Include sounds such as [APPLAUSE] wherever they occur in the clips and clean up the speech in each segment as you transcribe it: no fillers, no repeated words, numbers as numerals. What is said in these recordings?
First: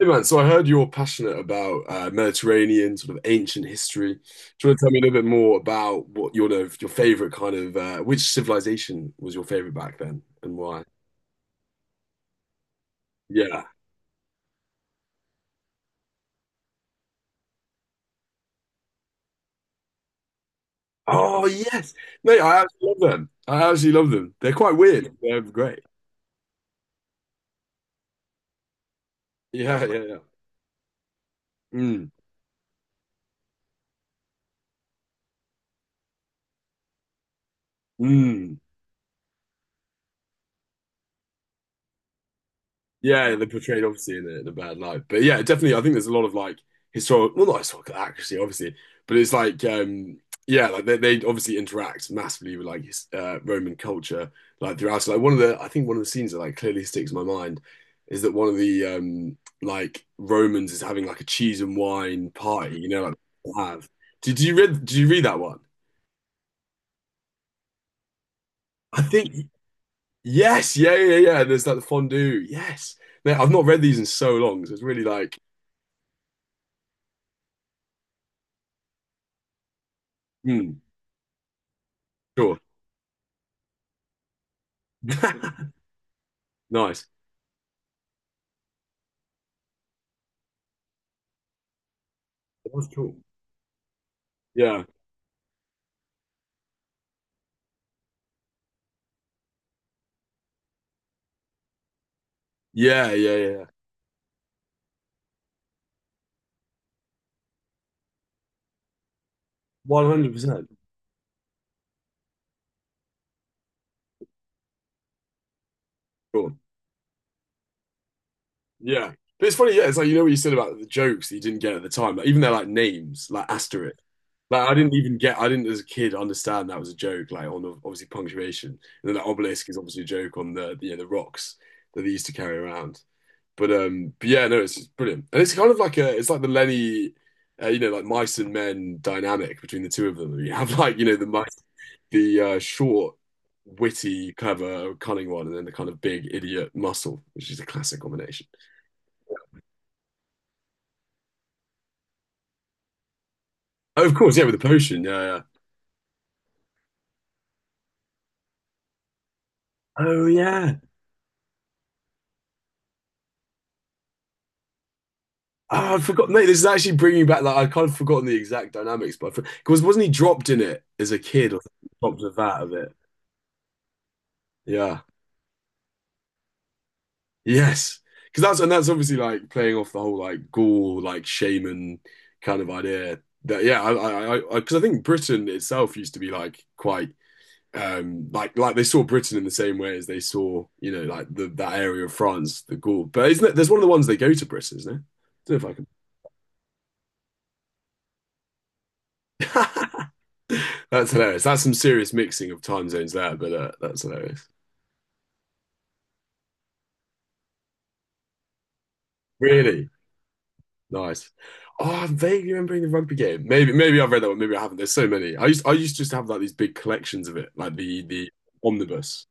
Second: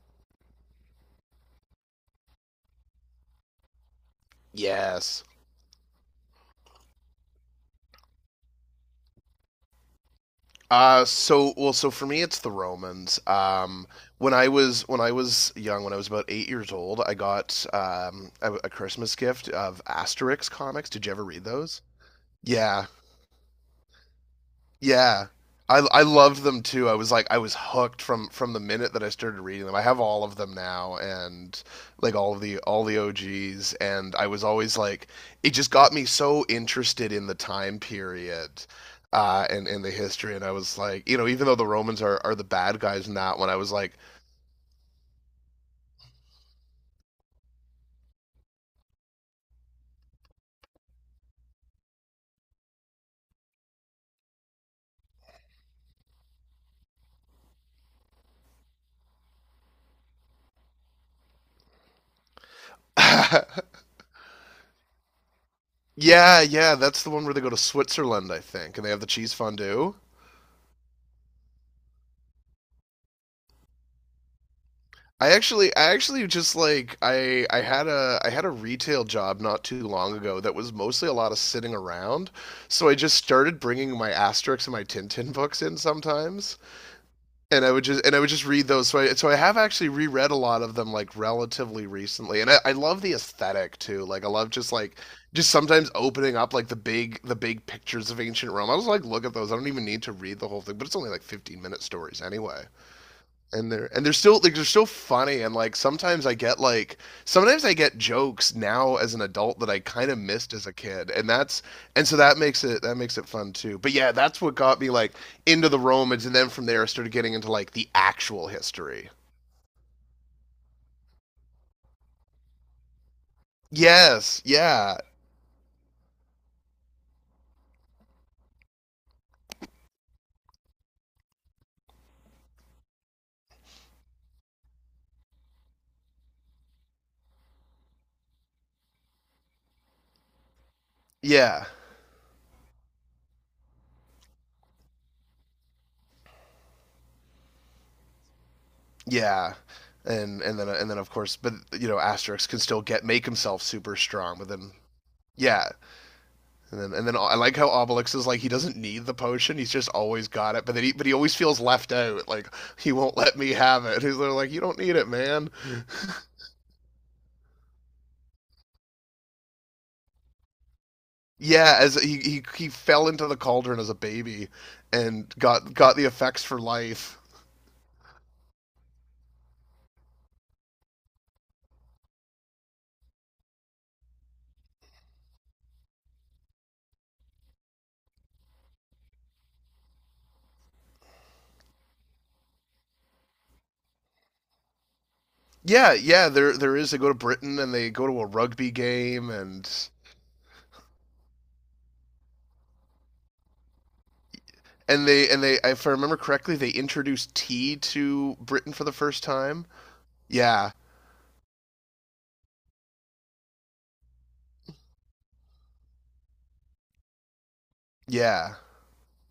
Hey man, so I heard you're passionate about Mediterranean sort of ancient history. Do you want to tell me a little Yes. bit more about what your favorite kind of which civilization was your favorite back then and why? So for me, it's the Romans. Yeah. When I was young, when I was about 8 years old, I got a Christmas gift of Asterix comics. Did you ever read Oh those? yes, mate, I actually Yeah, love them. I actually love them. They're quite weird. Yeah. They're I great. I loved them too. I was hooked from the minute that I started reading them. I Yeah, have yeah, yeah. all of them now and Mm, like all the OGs and I was always like it just got me so interested in the time mm. period and the history and I was like, you know, even though the Romans are the bad guys in Yeah, that they're one, I was portrayed like obviously in a bad light. But yeah, definitely, I think there's a lot of like historical, well, not historical accuracy, obviously, but it's like, yeah, like they obviously interact massively with like his, Roman culture, like throughout. So, like I think one of the scenes that like clearly sticks in my mind is that one of the like Romans is having like a cheese and wine party, like they [LAUGHS] have. Did you read? Did you read that one? yeah, yeah, that's the one where they go to Switzerland, I think, and they have I the think cheese fondue. yes, yeah, yeah, yeah. There's like the fondue. Yes, mate, I've not read these in so long, so it's really like, I actually just like I had a retail job not too long ago that was hmm, mostly a lot of sitting around. sure. So I just started bringing my Asterix and my Tintin books [LAUGHS] in sometimes, Nice. and I would just read those. So I have actually reread a lot of them like relatively recently, and I That was love the cool. aesthetic too. Like I love just Yeah. like, just sometimes opening up like the big pictures of ancient Rome. I was like, look at those. I don't even need to read the whole thing, but it's only like 15-minute stories anyway Yeah. Yeah. Yeah. and they're still like they're still funny and like sometimes I get jokes now as an adult that I kind of missed as 100%. a kid and so that makes it fun too, but yeah, that's what got me like into the Romans, and then Cool. from there I started getting into like the actual history. Yeah. But it's funny. Yeah. It's like, you know what you said about the jokes that you didn't get at the time. Like, even their like names, like asterisk. Yes. Like, I didn't Yeah, even get, I didn't as a kid understand that was a joke, like on obviously punctuation. And then the obelisk is obviously a joke on you know, the rocks that they used to carry around. But yeah, no, it's just brilliant, and it's kind of like it's like the Lenny, you know, like mice and men dynamic between the two of them. You have [LAUGHS] like you know the mice, yeah, the short, witty, clever, cunning one, and then the kind of big idiot muscle, which is a classic combination. yeah. And then of course, but you know Asterix can still get make himself super Oh, of course, strong, yeah, but with the then potion, yeah, yeah. yeah. And then, I like how Obelix is like he doesn't need the potion; he's just Oh always got it. But yeah. then, but he always feels left out. Like he won't let me have it. [LAUGHS] He's like, you don't need it, man. Oh, I forgot, mate. This is actually bringing back like I'd kind of forgotten the exact dynamics, but because wasn't he dropped in it as a kid or Yeah, dropped a he vat of it? fell into the cauldron as a baby, Yeah. and got the effects for life. Yes, because that's and that's obviously like playing off the whole like Gaul like shaman kind of idea. That yeah, I because 'cause I think Britain itself used to be like quite like they saw Britain in the same way as they saw you know like the that area of France, the Gaul. But isn't it? There's one of the ones they go to Britain, isn't it? I don't know Yeah, yeah. There is. They go to Britain and they go to a rugby game if I and can. [LAUGHS] That's hilarious. That's some serious mixing of time zones there, but that's hilarious. and they if I remember correctly, they introduced tea to Britain for the first time. Really? Yeah, Nice. Oh, I'm vaguely remembering the rugby game. Maybe, maybe I've read that one. Maybe I haven't. There's so many. I used to just have like these big collections of it, like the yeah. omnibus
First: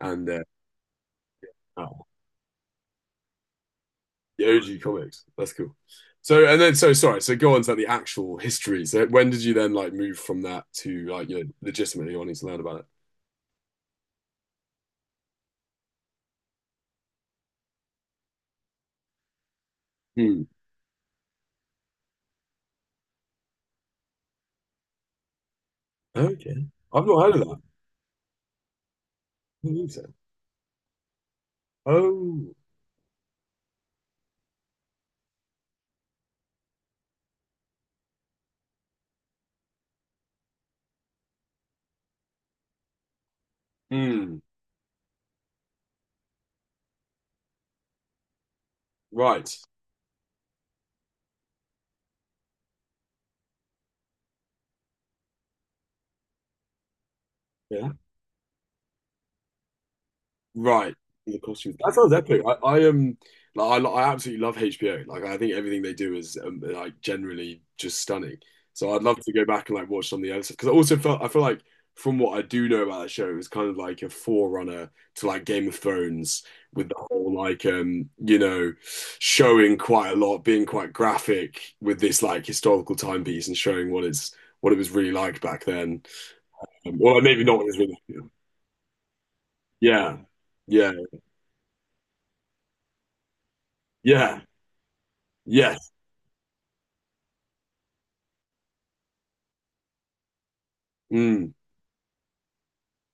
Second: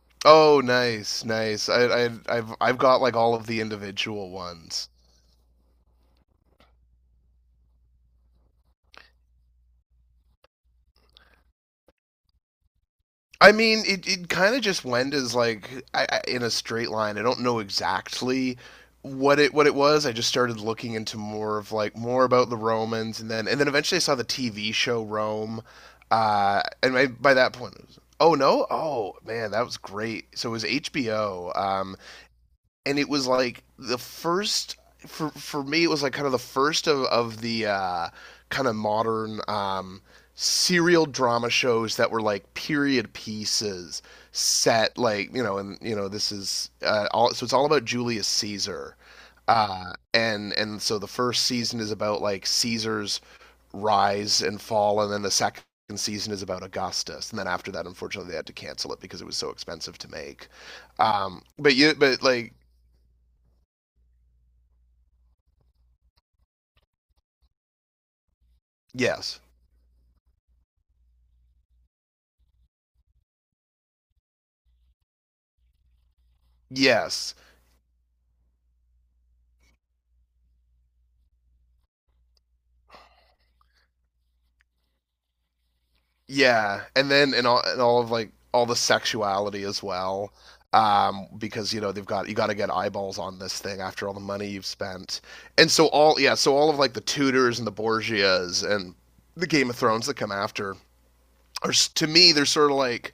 and Oh, nice, nice. Oh, I've got like all of the individual the OG ones. comics. That's cool. So, and then, so sorry. So, go on to like, the actual history. So, when did you then like move from that to like you know legitimately wanting to learn about I mean, it kind of just went as like in a straight line. I don't know exactly what it was. I just it? started looking into more of like more about the Romans, and then eventually I saw the TV show Rome. Hmm. Uh, Okay. and I've I, not by heard of that that. point, it was, oh no, oh man, that I don't was think so. great. So it was HBO. Um, Oh. and it was like the first for me it was like kind of the first of the kind of modern serial drama shows that were like period pieces Hmm. set like you know, and you know this is all, so it's all about Julius Caesar, Right. And so the first season is about like Caesar's rise and fall, and then the second season is about Augustus, and then after that, Yeah. unfortunately, they had to cancel it because it was so expensive to make. Right. The costumes. That sounds But epic. I, like, I um like I absolutely love HBO. Like I think everything they do is like generally just stunning. So I'd love to yes. go back and like watch some of the other stuff because I also felt I feel like from what I do know about that show, it was kind of like a forerunner to like Game of Thrones with the whole Yes. like you know showing quite a lot, being quite graphic with this like historical timepiece and showing what it's what it was really like back then. Yeah. And Well, then maybe and not what all it was of really. like all the sexuality as Yeah, well. yeah, Because you know they've got you got to get eyeballs on this thing after all the yeah, money you've spent, and yeah. so all yeah, so all of like the Tudors and the Borgias and the Game of Thrones that come after Mm, are to me they're sort of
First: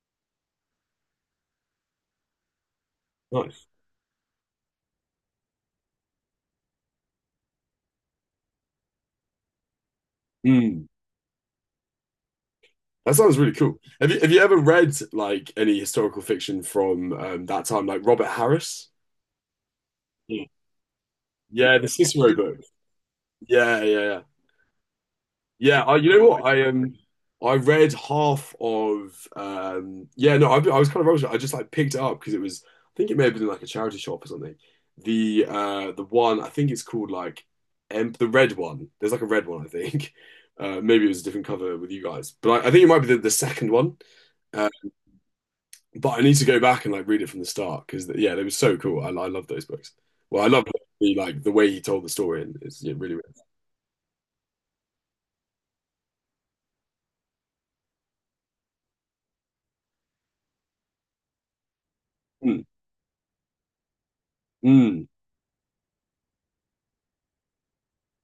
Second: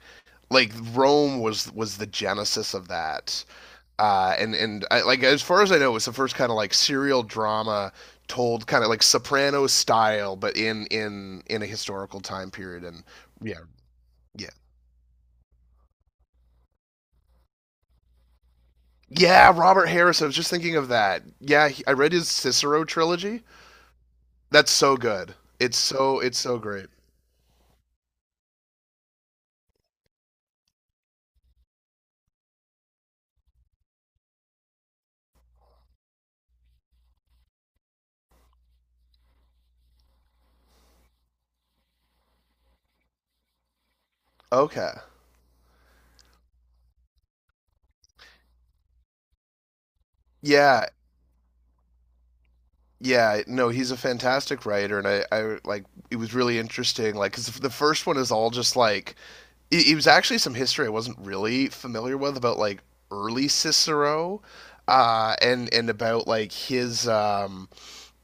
like Rome was the genesis of that, nice. and I, like as far as I know, it's the first kind of like serial drama told kind of like Sopranos style, but in Mm. in in a historical time period. And That sounds really yeah, cool. Have you yeah, ever read like any historical fiction from that time, like Robert Harris? yeah. Robert Harris. I was Yeah. just thinking of that. Yeah, Yeah, the I read his Cicero book. Cicero trilogy. Yeah, yeah, yeah. That's so good. It's Yeah, I, you so know it's what? so great. I read half of yeah, no, I was kind of rubbish at it. I just like picked it up because it was I think it may have been in, like a charity shop or something. The one I think it's called like the red one. There's like a red one, I think. [LAUGHS] Maybe it was a different cover with you guys. But I think it might be the second one. Okay. But I need to go back and like read it from the start because yeah, they were so cool. I love those books. Well, I love Yeah. the like the way he told the story and it's yeah, really, really Yeah, no, he's a fantastic writer, and I like it was really interesting. Like, 'cause the first one is all just like it was actually some history I wasn't really familiar with about cool. like early Cicero, Mm, mm, and about like his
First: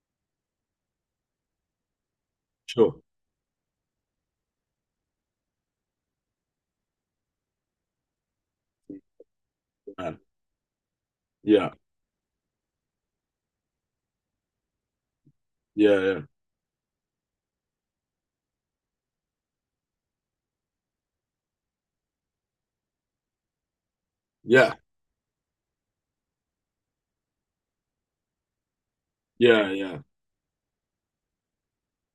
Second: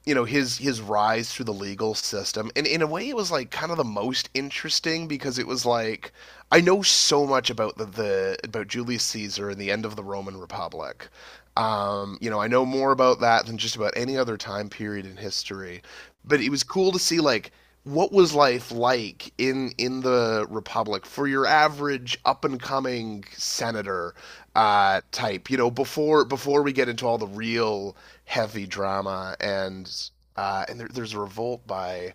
you know his rise through the legal system, and in a sure. way it was like kind of the most interesting because it was like I know so much about the about Julius Caesar and the end of the Yeah, Roman Republic. yeah, You know, I know more about that than just about any other time period in history, yeah, yeah, but it was cool to see like what was life like in the republic for your average up and coming senator yeah, type, you know, before we get into all the real heavy drama yeah, yeah. and, and there, there's a revolt by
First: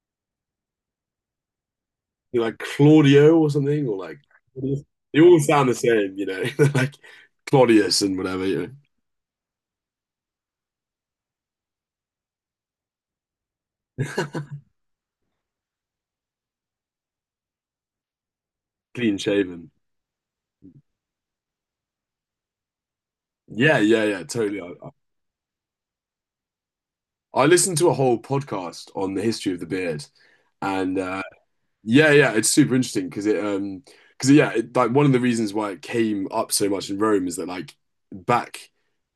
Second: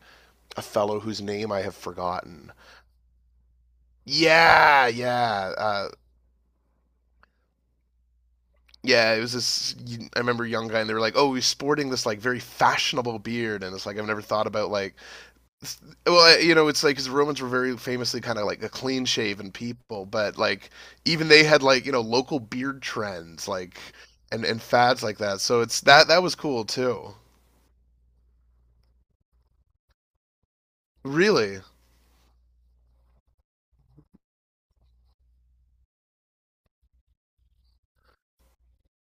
a fellow whose name I have You're forgotten. like Claudio or something, or like Yeah, they all yeah, sound the same, you know, [LAUGHS] like Claudius and whatever, you know, yeah. It was this. I remember a young guy, and they were like, "Oh, he's sporting this like very fashionable beard," and it's like I've never thought about like, well, you know, it's like because Romans were very famously kind of like a clean clean shaven shaven. people, but like even they had like you know local beard trends Yeah, like yeah, yeah, totally. and fads like that. So it's that was cool too. I listened to a whole podcast on the history of the beard, and Really, yeah, yeah, it's super interesting because it because yeah, it, like one of the reasons why it came up so much in Rome is that like back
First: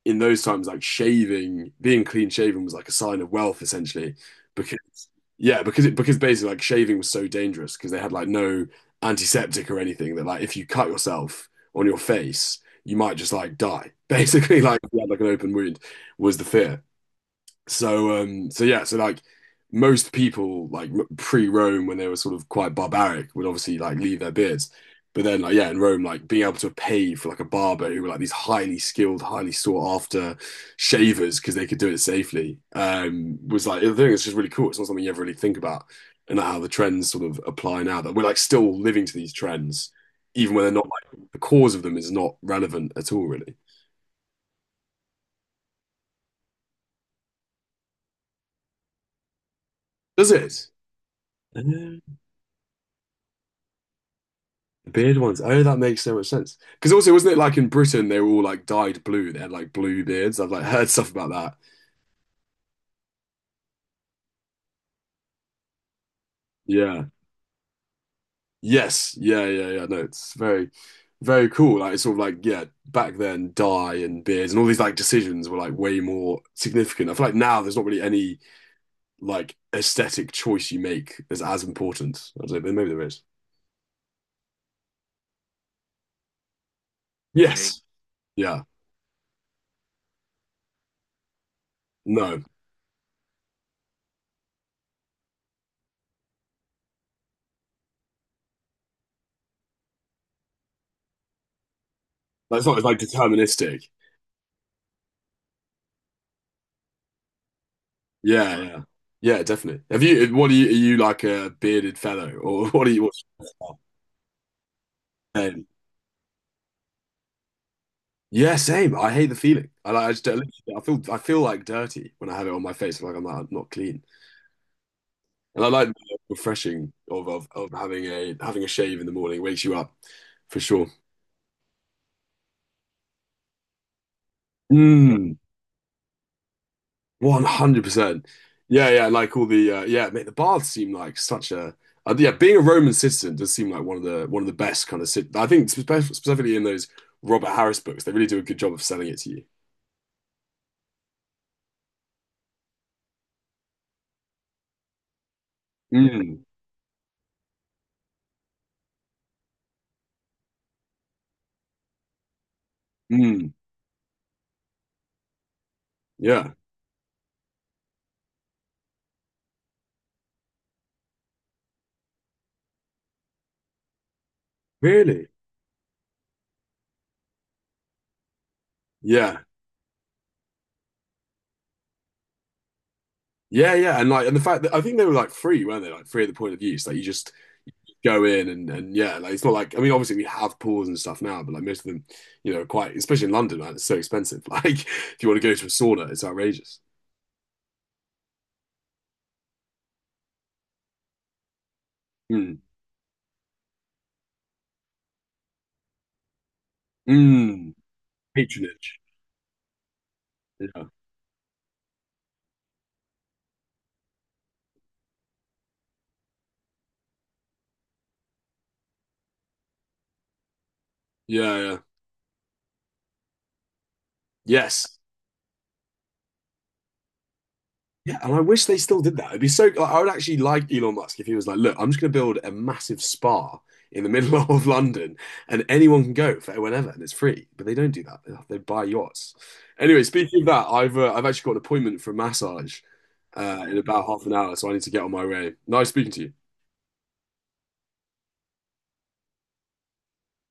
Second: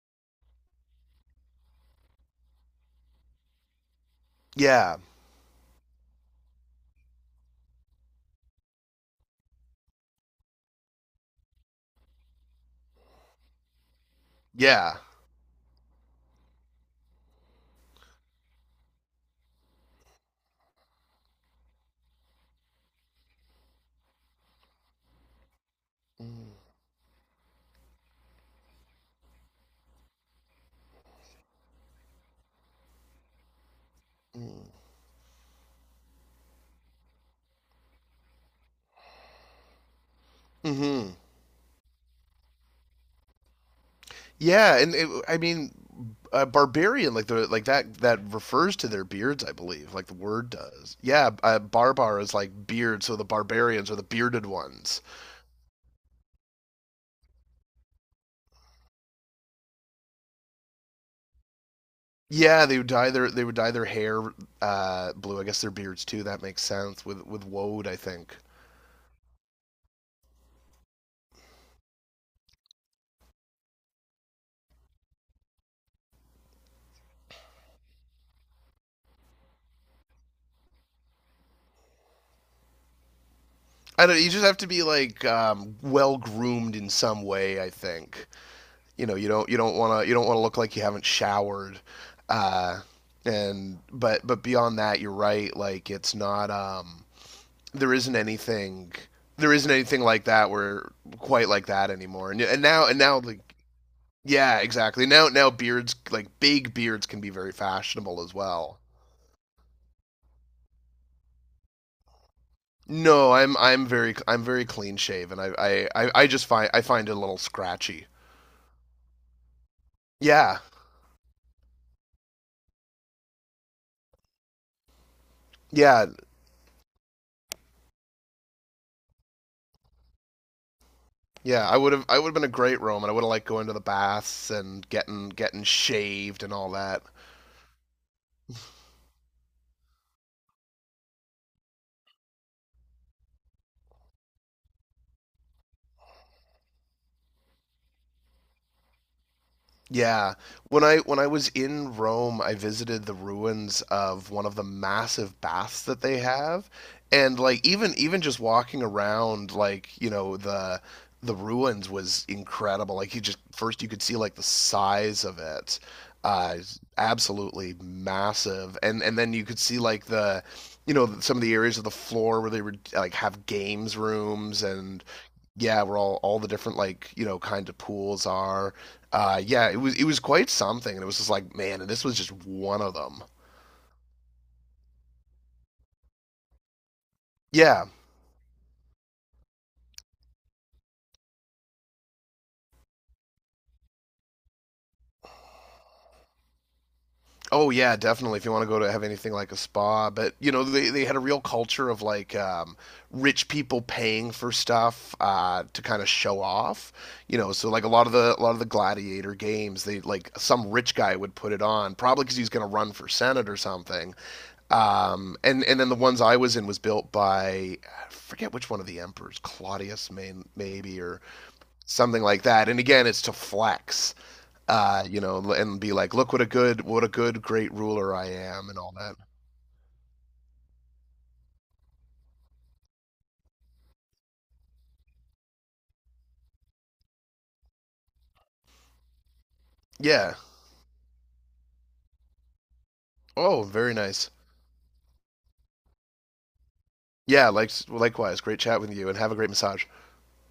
in those times, like shaving, being clean shaven was like a sign of wealth essentially because yeah, yeah, because it because basically like shaving was so dangerous because they had like no antiseptic or anything that like if you cut yourself on your face, you might just like die. [LAUGHS] Basically, like if yeah. you had like an open wound was the fear. So so yeah so like most people like pre-Rome when they were sort of quite barbaric would obviously like leave their beards but then like yeah in Rome like being able to Mm. pay for like a barber who were like these highly skilled highly sought after shavers because they could do it safely was like I think it's just really cool it's not something you ever really think about and how the trends sort of apply now that we're like still living to these trends even when they're not Mm-hmm. like the cause of them is not relevant at all really. Yeah, I mean, barbarian like the like that refers to their beards, I believe, like the Does word it? does. Yeah, barbar is like beard, so the barbarians are the bearded The ones. beard ones. Oh, that makes so much sense. Because also, wasn't it like in Britain they were all like dyed blue? They had like blue beards. I've like heard stuff about that. Yeah, they would dye their they would dye their hair blue. I guess their beards too. That makes sense Yeah. with woad, I think. Yes. Yeah. Yeah. Yeah. No, it's very, very cool. Like it's sort of like yeah, back then dye and beards and all these like decisions were like way more significant. I feel like now there's not really any like aesthetic choice you make is as important. I don't know, but maybe there is. I don't. You just have to be like well groomed in some Really? way, I Yes. think. Yeah. You know you don't want to you don't want to look like you haven't showered, No. uh and but beyond that you're right, like it's not there isn't anything there isn't anything like that where quite like that anymore, and That's not as like now like deterministic. yeah exactly. Now beards, like big beards, can be very fashionable as Yeah, well. yeah. Yeah, definitely. Have you what are you like a bearded fellow or [LAUGHS] what are you what's No, I'm very clean shaven. i same. i i, I just find I find it a little scratchy. Yeah, same. I hate the feeling. I like I just don't- Yeah, I feel like dirty when I have it on my face. Like, I'm not clean. And I like yeah. the refreshing of, of having a shave in the morning wakes you up for sure. I would have been a great Roman. I would have liked going to the baths and Mm. getting shaved and all that. 100%. Yeah, yeah. Like all the yeah, mate. The baths seem like such a yeah. Being a Roman citizen does seem like one of the best kind of. Sit I think specifically in those Robert Harris books, they really do a good job of selling it to you. Yeah. When I was in Rome, I visited the ruins of one of the massive baths that they Mm, have. And like even just walking around, like, you know, the ruins was incredible. Like you just mm, first you could see like the size of it. yeah. It's absolutely massive. And then you could see like the you know some of the areas of the floor where they were like have games rooms, and Really? yeah, where all the different like you know kind of pools are. Yeah. Yeah, it was quite something, and it was just like man, and this was just one of them. Yeah, yeah. And like and the fact that I think they were like free, weren't they? Like free at the point of use. Like you just Yeah. go in and yeah, like it's not like I mean obviously we have pools and stuff now, but like most of them, you know, quite especially in London, man, it's so expensive. [LAUGHS] Like if you want to go to a sauna, it's outrageous. Oh yeah, definitely. If you want to go to have anything like a spa, but you know they had a real culture of like Mm. Rich people paying for stuff to kind of show off. You know, so Mm, like a lot of the patronage. gladiator games, they like some Yeah. rich guy would put it on, probably because he's going to run for senate or something. And then the ones I was in was built by I forget which one of the emperors, Claudius, may, maybe or Yeah, yeah. something like that. And again, it's to flex, Yes. You know, and be like, look what a good great ruler Yeah, I and I wish am, they and all still that. did that. It'd be so like, I would actually like Elon Musk if he was like, look, I'm just gonna build a massive spa in the middle [LAUGHS] of London and anyone can go for whenever and it's free. But they don't do that. They buy yachts. Anyway, Yeah. speaking of that, I've actually got an appointment for a massage Oh, in very about half nice. an hour, so I need to get on my way. Nice speaking to you. Yeah. Like likewise, great chat with you, and have a great massage.